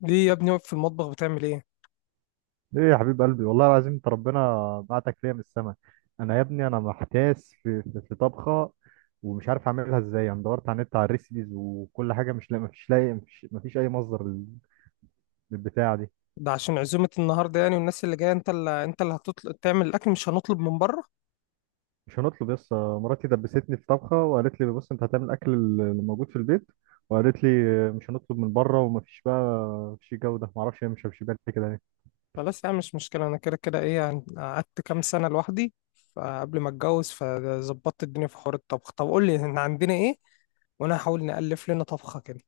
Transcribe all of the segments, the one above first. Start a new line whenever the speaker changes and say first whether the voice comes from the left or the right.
left: ليه يا ابني واقف في المطبخ بتعمل ايه؟
right: ايه يا حبيب قلبي، والله العظيم انت ربنا بعتك ليا من السما. انا يا ابني انا محتاس في طبخه، ومش عارف اعملها ازاي. انا دورت على النت على الريسيبيز وكل حاجه مش لاقي مفيش، مفيش اي مصدر للبتاعه دي.
left: ده عشان عزومة النهاردة يعني، والناس اللي جاية انت اللي هتطلب تعمل الاكل، مش هنطلب من بره.
right: مش هنطلب يس. مراتي دبستني في طبخه وقالت لي بص انت هتعمل الاكل اللي موجود في البيت، وقالت لي مش هنطلب من بره، ومفيش بقى مفيش جوده. معرفش هي مش بالي كده ليه.
left: خلاص، يعني مش مشكلة، انا كده كده ايه يعني، قعدت كام سنة لوحدي. فقبل ما اتجوز فظبطت الدنيا في حوار الطبخ. طب قول لي، احنا عندنا ايه؟ وانا هحاول نألف لنا طبخة كده.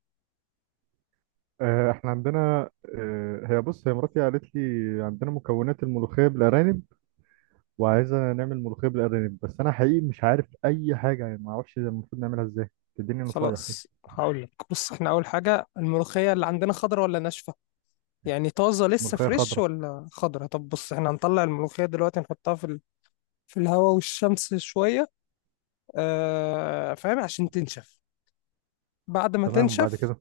right: احنا عندنا. هي بص، هي مراتي قالت لي عندنا مكونات الملوخيه بالارانب، وعايزة نعمل ملوخية بالأرانب. بس أنا حقيقي مش عارف أي حاجة، يعني ما أعرفش المفروض نعملها إزاي. تديني نصايح كده.
left: خلاص، هقول لك. بص، احنا اول حاجة الملوخية اللي عندنا خضرة ولا ناشفة؟ يعني طازة لسه
right: ملوخية
left: فريش
right: خضراء.
left: ولا خضرة؟ طب بص، احنا هنطلع الملوخية دلوقتي نحطها في الهواء والشمس شوية. آه، فاهم، عشان تنشف. بعد ما
right: تمام، وبعد
left: تنشف،
right: كده.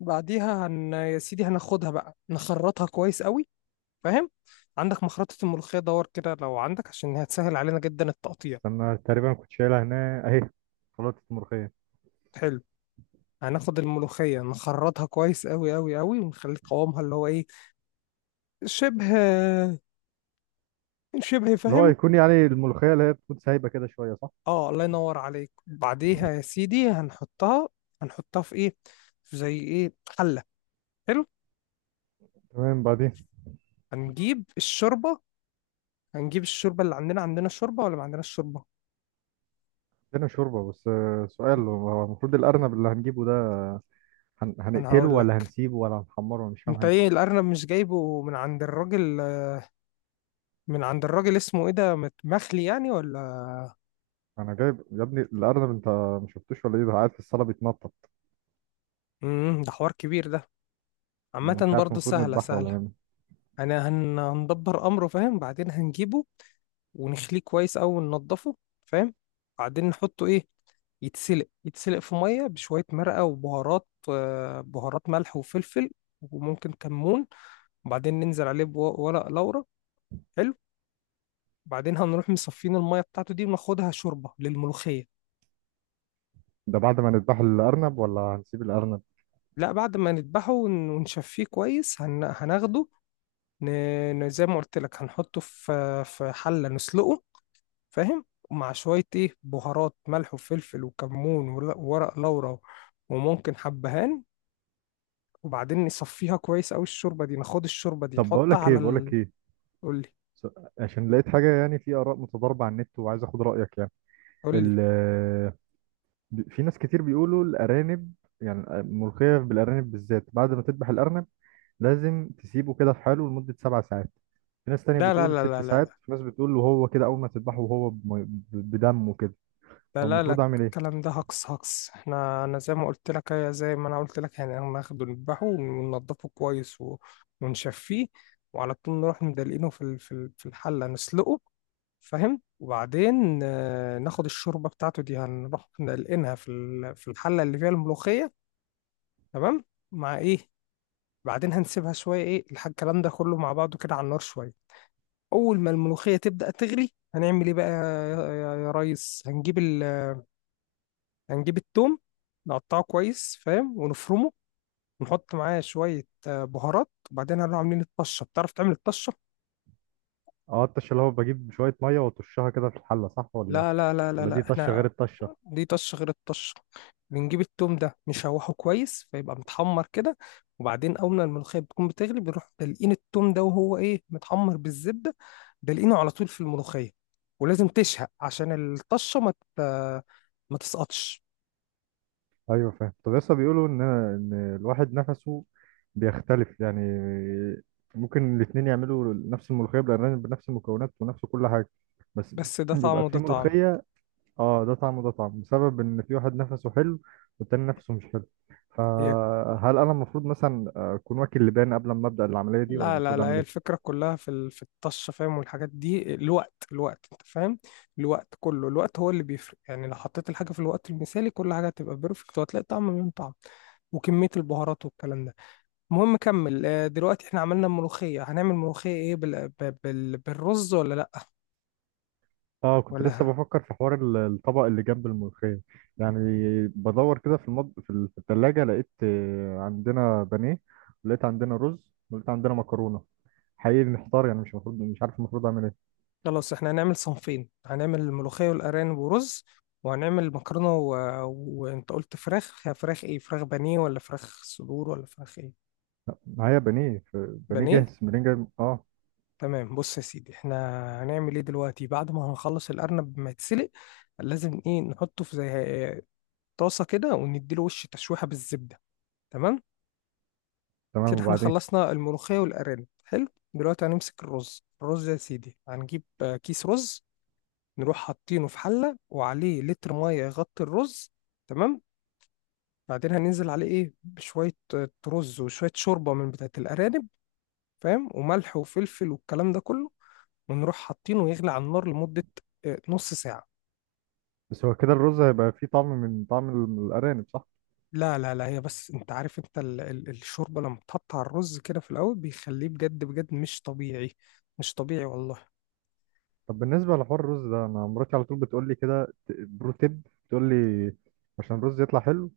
left: بعديها يا سيدي هناخدها بقى نخرطها كويس قوي. فاهم؟ عندك مخرطة الملوخية؟ دور كده لو عندك، عشان هتسهل علينا جدا التقطيع.
right: استنى، تقريبا كنت شايلها هنا أهي. خلطة الملوخية.
left: حلو. هناخد الملوخية نخرطها كويس قوي قوي قوي، ونخلي قوامها اللي هو ايه، شبه، شبه.
right: اللي هو
left: فاهم؟
right: يكون يعني الملوخية اللي هي تكون سايبة كده شوية، صح؟
left: اه الله ينور عليك. بعديها يا سيدي هنحطها في ايه، في زي ايه، حلة؟ حلو.
right: تمام بعدين.
left: هنجيب الشوربة هنجيب الشوربة اللي عندنا الشوربة، ولا ما عندناش شوربة؟
right: هنا شوربة. بس سؤال، هو المفروض الأرنب اللي هنجيبه ده
left: انا
right: هنقتله
left: هقول
right: ولا
left: لك.
right: هنسيبه ولا هنحمره؟ أنا مش فاهم
left: انت
right: حاجة.
left: ايه، الارنب مش جايبه من عند الراجل؟ من عند الراجل اسمه ايه ده، مخلي يعني ولا؟
right: أنا جايب يا ابني الأرنب، أنت ما شفتوش ولا إيه؟ ده قاعد في الصالة بيتنطط.
left: ده حوار كبير ده.
right: أنا مش
left: عامة
right: عارف
left: برضه
right: المفروض
left: سهلة
right: نذبحه ولا
left: سهلة.
right: نعمل.
left: انا هندبر امره. فاهم؟ بعدين هنجيبه ونخليه كويس اوي وننضفه. فاهم؟ بعدين نحطه ايه؟ يتسلق في مية بشوية مرقة وبهارات، بهارات ملح وفلفل، وممكن كمون. وبعدين ننزل عليه بورق لورا. حلو. وبعدين هنروح مصفين المية بتاعته دي وناخدها شوربة للملوخية.
right: ده بعد ما نذبح الأرنب ولا هنسيب الأرنب؟
left: لا، بعد ما نذبحه ونشفيه كويس هناخده. ن... زي ما قلت لك، هنحطه في حلة نسلقه. فاهم؟ ومع شوية ايه، بهارات، ملح وفلفل وكمون وورق لورا، وممكن حبهان. وبعدين نصفيها كويس أوي الشوربة دي، ناخد الشوربة دي
right: طب بقول
left: نحطها
right: لك ايه، بقول لك ايه.
left: قولي،
right: س- عشان لقيت حاجه، يعني في اراء متضاربه على النت وعايز اخد رايك يعني.
left: قولي.
right: ال- في ناس كتير بيقولوا الارانب، يعني الملوخيه بالارانب بالذات بعد ما تذبح الارنب لازم تسيبه كده في حاله لمده 7 ساعات. في ناس تانية
left: لا لا
right: بتقول ست
left: لا لا
right: ساعات
left: لا
right: في ناس بتقول وهو كده اول ما تذبحه وهو بدمه كده.
left: لا لا لا.
right: فالمفروض اعمل ايه؟
left: الكلام ده هقص. انا زي ما انا قلت لك يعني، احنا ناخده نذبحه وننضفه كويس ونشفيه، وعلى طول نروح مدلقينه في الحله نسلقه. فاهم؟ وبعدين ناخد الشوربه بتاعته دي، هنروح نلقينها في الحله اللي فيها الملوخيه. تمام، مع ايه. بعدين هنسيبها شويه ايه، الكلام ده كله مع بعضه كده على النار شويه. اول ما الملوخيه تبدا تغلي هنعمل ايه بقى يا ريس؟ هنجيب التوم، نقطعه كويس، فاهم، ونفرمه، ونحط معاه شوية بهارات، وبعدين هنروح عاملين الطشة. بتعرف تعمل الطشة؟
right: اه الطشه اللي هو بجيب شويه ميه واطشها كده في الحله، صح ولا ايه؟
left: لا لا لا لا
right: ولا دي
left: لا،
right: طشه غير
left: احنا
right: الطشه؟
left: دي طشة غير الطشة. بنجيب التوم ده نشوحه كويس فيبقى متحمر كده، وبعدين أول ما الملوخية بتكون بتغلي بنروح دلقين التوم ده وهو إيه، متحمر بالزبدة، دلقينه على طول في الملوخية. ولازم تشهق عشان الطشة ما تسقطش.
right: ايوه فاهم. طب لسه بيقولوا ان الواحد نفسه بيختلف، يعني ممكن الاتنين يعملوا نفس الملوخيه بالارانب بنفس المكونات ونفس كل حاجه، بس
left: بس ده طعم
right: بيبقى
left: وده
right: في
left: طعم.
right: ملوخيه، اه ده طعم وده طعم، بسبب ان في واحد نفسه حلو والتاني نفسه مش حلو.
left: هي
right: فهل انا المفروض مثلا اكون واكل لبان قبل ما ابدا العمليه دي، ولا
left: لا لا
right: المفروض
left: لا،
right: اعمل
left: هي
right: ايه؟
left: الفكرة كلها في الطشة. فاهم؟ والحاجات دي الوقت، انت فاهم، الوقت كله، الوقت هو اللي بيفرق. يعني لو حطيت الحاجة في الوقت المثالي كل حاجة هتبقى بيرفكت وهتلاقي طعم من طعم، وكمية البهارات والكلام ده. المهم كمل. دلوقتي احنا عملنا ملوخية، هنعمل ملوخية ايه، بالرز ولا لأ؟
right: اه كنت لسه
left: ولا؟
right: بفكر في حوار الطبق اللي جنب الملوخية. يعني بدور كده في التلاجة لقيت عندنا بانيه، ولقيت عندنا رز، ولقيت عندنا مكرونة. حقيقي محتار، يعني مش المفروض، مش عارف المفروض اعمل ايه.
left: خلاص، احنا هنعمل صنفين، هنعمل الملوخية والأرانب ورز، وهنعمل مكرونة. وانت قلت فراخ، فراخ ايه، فراخ بانيه ولا فراخ صدور ولا فراخ ايه؟
right: معايا بانيه، بانيه
left: بانيه.
right: جاهز، منين جاي؟ اه
left: تمام. بص يا سيدي، احنا هنعمل ايه دلوقتي بعد ما هنخلص الارنب ما يتسلق؟ لازم ايه، نحطه في زي طاسه كده ونديله وش تشويحه بالزبده. تمام.
right: تمام
left: كده احنا
right: وبعدين.
left: خلصنا الملوخيه والارانب. حلو. دلوقتي هنمسك الرز. الرز يا سيدي، هنجيب كيس رز، نروح حاطينه في حله وعليه لتر ميه يغطي الرز. تمام. بعدين هننزل عليه ايه، بشويه رز وشويه شوربه من بتاعه الارانب، فاهم، وملح وفلفل والكلام ده كله، ونروح حاطينه يغلي على النار لمدة نص ساعة.
right: بس هو كده الرز هيبقى فيه طعم من طعم الارانب، صح؟
left: لا لا لا، هي بس انت عارف، انت ال ال الشوربة لما بتحط على الرز كده في الأول بيخليه بجد بجد مش طبيعي. مش طبيعي والله.
right: طب بالنسبة لحوار الرز ده، انا مراتي على طول بتقول لي كده برو تيب، بتقول لي عشان الرز يطلع حلو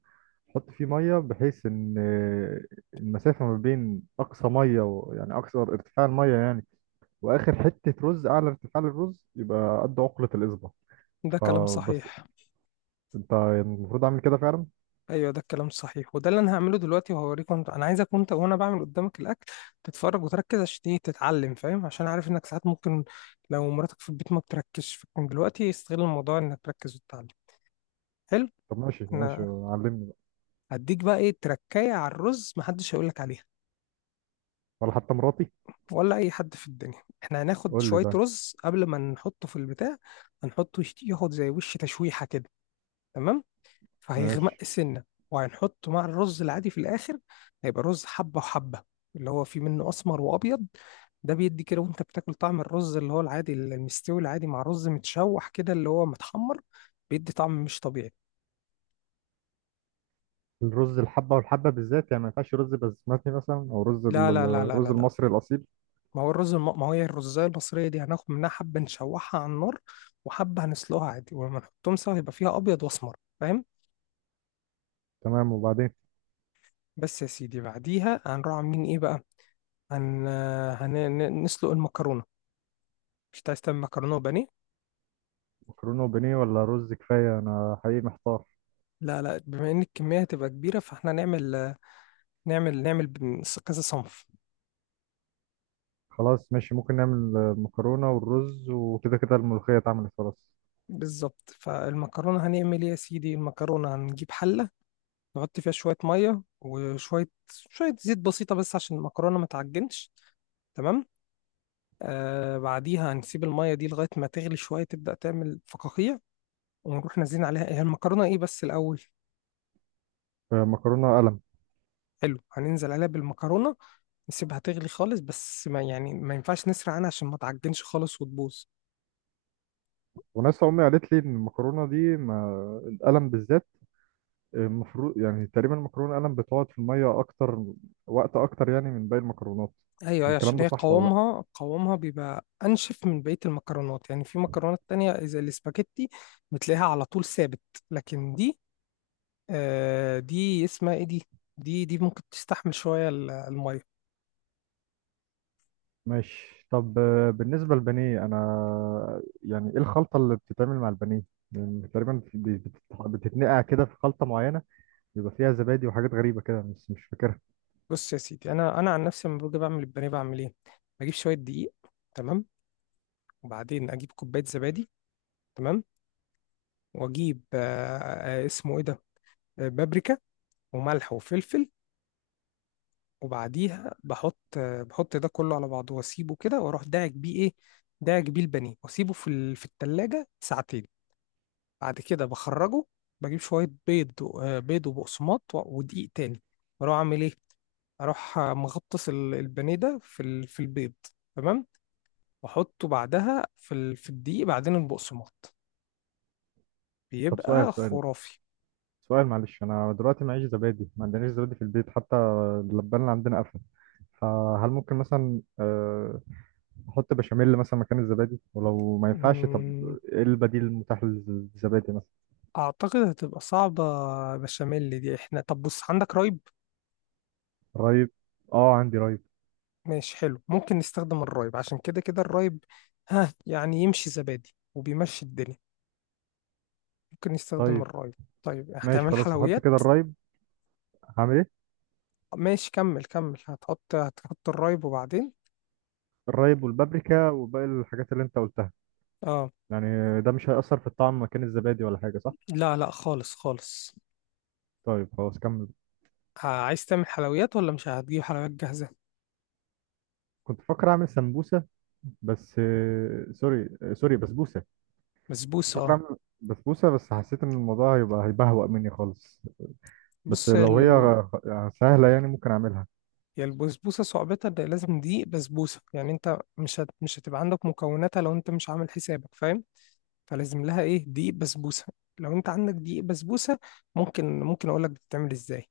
right: حط فيه ميه بحيث ان المسافه ما بين اقصى ميه، و... يعني اقصى ارتفاع الميه يعني، واخر حته رز، اعلى ارتفاع للرز يبقى قد عقله الاصبع.
left: ده كلام
right: فبس،
left: صحيح.
right: انت المفروض اعمل كده فعلا؟
left: ايوه ده الكلام صحيح، وده اللي انا هعمله دلوقتي وهوريك. وانت، انا عايزك وانت وانا بعمل قدامك الاكل، تتفرج وتركز عشان ايه، تتعلم. فاهم؟ عشان عارف انك ساعات ممكن لو مراتك في البيت ما بتركزش، فكان دلوقتي استغل الموضوع انك تركز وتتعلم. حلو.
right: طب ماشي ماشي،
left: انا
right: علمني بقى.
left: هديك بقى ايه، تركايه على الرز محدش هيقولك عليها،
right: ولا حتى مراتي.
left: ولا اي حد في الدنيا. احنا هناخد
right: قول لي
left: شويه
right: ده.
left: رز قبل ما نحطه في البتاع، هنحطه ياخد زي وش تشويحه كده. تمام.
right: ماشي.
left: فهيغمق سنه، وهنحطه مع الرز العادي في الاخر، هيبقى رز حبه وحبه، اللي هو فيه منه اسمر وابيض. ده بيدي كده وانت بتاكل طعم الرز اللي هو العادي المستوي العادي مع رز متشوح كده اللي هو متحمر، بيدي طعم مش طبيعي.
right: الرز الحبه والحبه بالذات، يعني ما ينفعش رز بسمتي مثلا او رز
left: لا لا لا لا
right: الرز
left: لا لا.
right: المصري الاصيل؟
left: ما هي الرزاية المصرية دي، هناخد منها حبة نشوحها على النار، وحبة هنسلقها عادي، ولما نحطهم سوا هيبقى فيها أبيض وأسمر. فاهم؟
right: تمام وبعدين.
left: بس يا سيدي، بعديها هنروح عاملين إيه بقى؟ هن... هن... نسلق المكرونة. مش عايز تعمل مكرونة وبانيه؟
right: مكرونه وبانيه ولا رز كفايه؟ انا حقيقي محتار.
left: لا لا، بما إن الكمية هتبقى كبيرة فاحنا نعمل كذا صنف.
right: خلاص ماشي، ممكن نعمل مكرونة والرز، وكده كده الملوخية اتعملت خلاص.
left: بالظبط. فالمكرونة هنعمل إيه يا سيدي، المكرونة هنجيب حلة، نحط فيها شوية مية وشوية شوية زيت بسيطة، بس عشان المكرونة ما تعجنش. تمام. بعديها هنسيب المية دي لغاية ما تغلي شوية، تبدأ تعمل فقاقيع، ونروح نازلين عليها. هي المكرونة ايه بس الأول؟
right: مكرونة قلم.
left: حلو، هننزل عليها بالمكرونة، نسيبها تغلي خالص، بس ما يعني ما ينفعش نسرع عنها عشان ما تعجنش خالص وتبوظ.
right: وناس أمي قالت لي إن المكرونة دي، ما القلم بالذات، المفروض يعني تقريبا المكرونة قلم بتقعد في المية أكتر، وقت أكتر يعني من باقي المكرونات.
left: ايوه ايوه،
right: الكلام
left: عشان
right: ده
left: هي
right: صح ولا لأ؟
left: قوامها بيبقى انشف من بقيه المكرونات، يعني في مكرونات تانية زي الاسباجيتي بتلاقيها على طول ثابت، لكن دي، دي اسمها ايه دي ممكن تستحمل شويه الميه.
right: ماشي. طب بالنسبة للبانيه، أنا يعني إيه الخلطة اللي بتتعمل مع البانيه؟ يعني تقريبا بتتنقع كده في خلطة معينة بيبقى فيها زبادي وحاجات غريبة كده، بس مش فاكرها.
left: بص يا سيدي، انا عن نفسي لما باجي بعمل البانيه بعمل ايه، بجيب شويه دقيق، تمام، وبعدين اجيب كوبايه زبادي، تمام، واجيب اسمه ايه ده، بابريكا وملح وفلفل، وبعديها بحط ده كله على بعضه واسيبه كده، واروح داعك بيه ايه، داعك بيه البانيه، واسيبه في التلاجة ساعتين. بعد كده بخرجه، بجيب شويه بيض بيض وبقسماط ودقيق تاني، واروح اعمل ايه، اروح مغطس البانيه ده في البيض، تمام، واحطه بعدها في الدقيق، بعدين البقسماط،
right: طب سؤال
left: بيبقى
right: سؤال
left: خرافي.
right: سؤال، معلش، انا دلوقتي معيش زبادي، ما عندناش زبادي في البيت حتى. اللبان اللي عندنا قفل. فهل ممكن مثلا احط بشاميل مثلا مكان الزبادي؟ ولو ما ينفعش، طب
left: مم،
right: ايه البديل المتاح للزبادي مثلا؟
left: اعتقد هتبقى صعبة. بشاميل دي احنا، طب بص، عندك رايب؟
right: رايب. اه عندي رايب.
left: ماشي حلو، ممكن نستخدم الرايب، عشان كده كده الرايب، ها يعني يمشي زبادي وبيمشي الدنيا. ممكن نستخدم
right: طيب
left: الرايب. طيب،
right: ماشي،
left: هتعمل
right: خلاص هحط
left: حلويات؟
right: كده الرايب. هعمل ايه؟
left: ماشي كمل كمل، هتحط الرايب، وبعدين
right: الرايب والبابريكا وباقي الحاجات اللي انت قلتها،
left: اه.
right: يعني ده مش هيأثر في الطعم مكان الزبادي ولا حاجة، صح؟
left: لا لا خالص خالص.
right: طيب خلاص كمل.
left: عايز تعمل حلويات، ولا مش هتجيب حلويات جاهزة؟
right: كنت فاكر اعمل سمبوسة، بس سوري، سوري، بسبوسة.
left: بسبوسة،
right: بفكر
left: اه،
right: اعمل بسبوسه، بس حسيت ان الموضوع هيبقى هيبهوأ مني خالص. بس
left: بص.
right: لو هي يعني سهله، يعني ممكن اعملها.
left: هي البسبوسه صعوبتها ان لازم دي بسبوسه، يعني انت مش هتبقى عندك مكوناتها لو انت مش عامل حسابك. فاهم؟ فلازم لها ايه، دي بسبوسه. لو انت عندك دي بسبوسه ممكن اقول لك بتتعمل ازاي.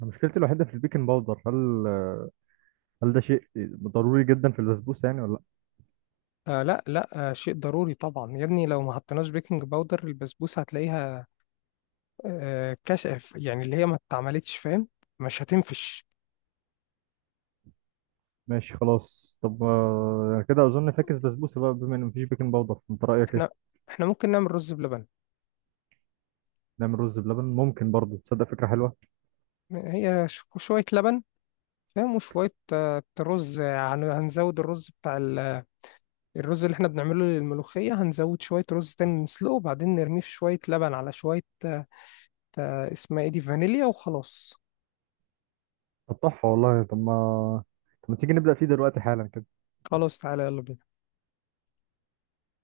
right: مشكلتي الوحيده في البيكنج باودر، هل ده شيء ضروري جدا في البسبوسه يعني ولا لا؟
left: آه لا لا، شيء ضروري طبعا يا ابني. لو ما حطيناش بيكنج باودر البسبوسه هتلاقيها كشف، يعني اللي هي ما اتعملتش. فاهم؟ مش هتنفش.
right: ماشي خلاص. طب يعني كده اظن فاكس بسبوسه بقى، بما ان مفيش بيكنج باودر. انت رايك
left: احنا
right: ايه؟
left: احنا ممكن نعمل رز بلبن.
right: نعمل رز بلبن، ممكن برضه، تصدق فكره حلوه.
left: هي شويه لبن، فاهم، وشويه رز، يعني هنزود الرز بتاع، الرز اللي احنا بنعمله للملوخية هنزود شوية رز تاني نسلقه، وبعدين نرميه في شوية لبن، على شوية اسمها ايه دي، فانيليا. وخلاص.
right: طب تحفه والله. طب ما تيجي نبدا فيه دلوقتي حالا كده.
left: خلاص تعالى، يلا بينا.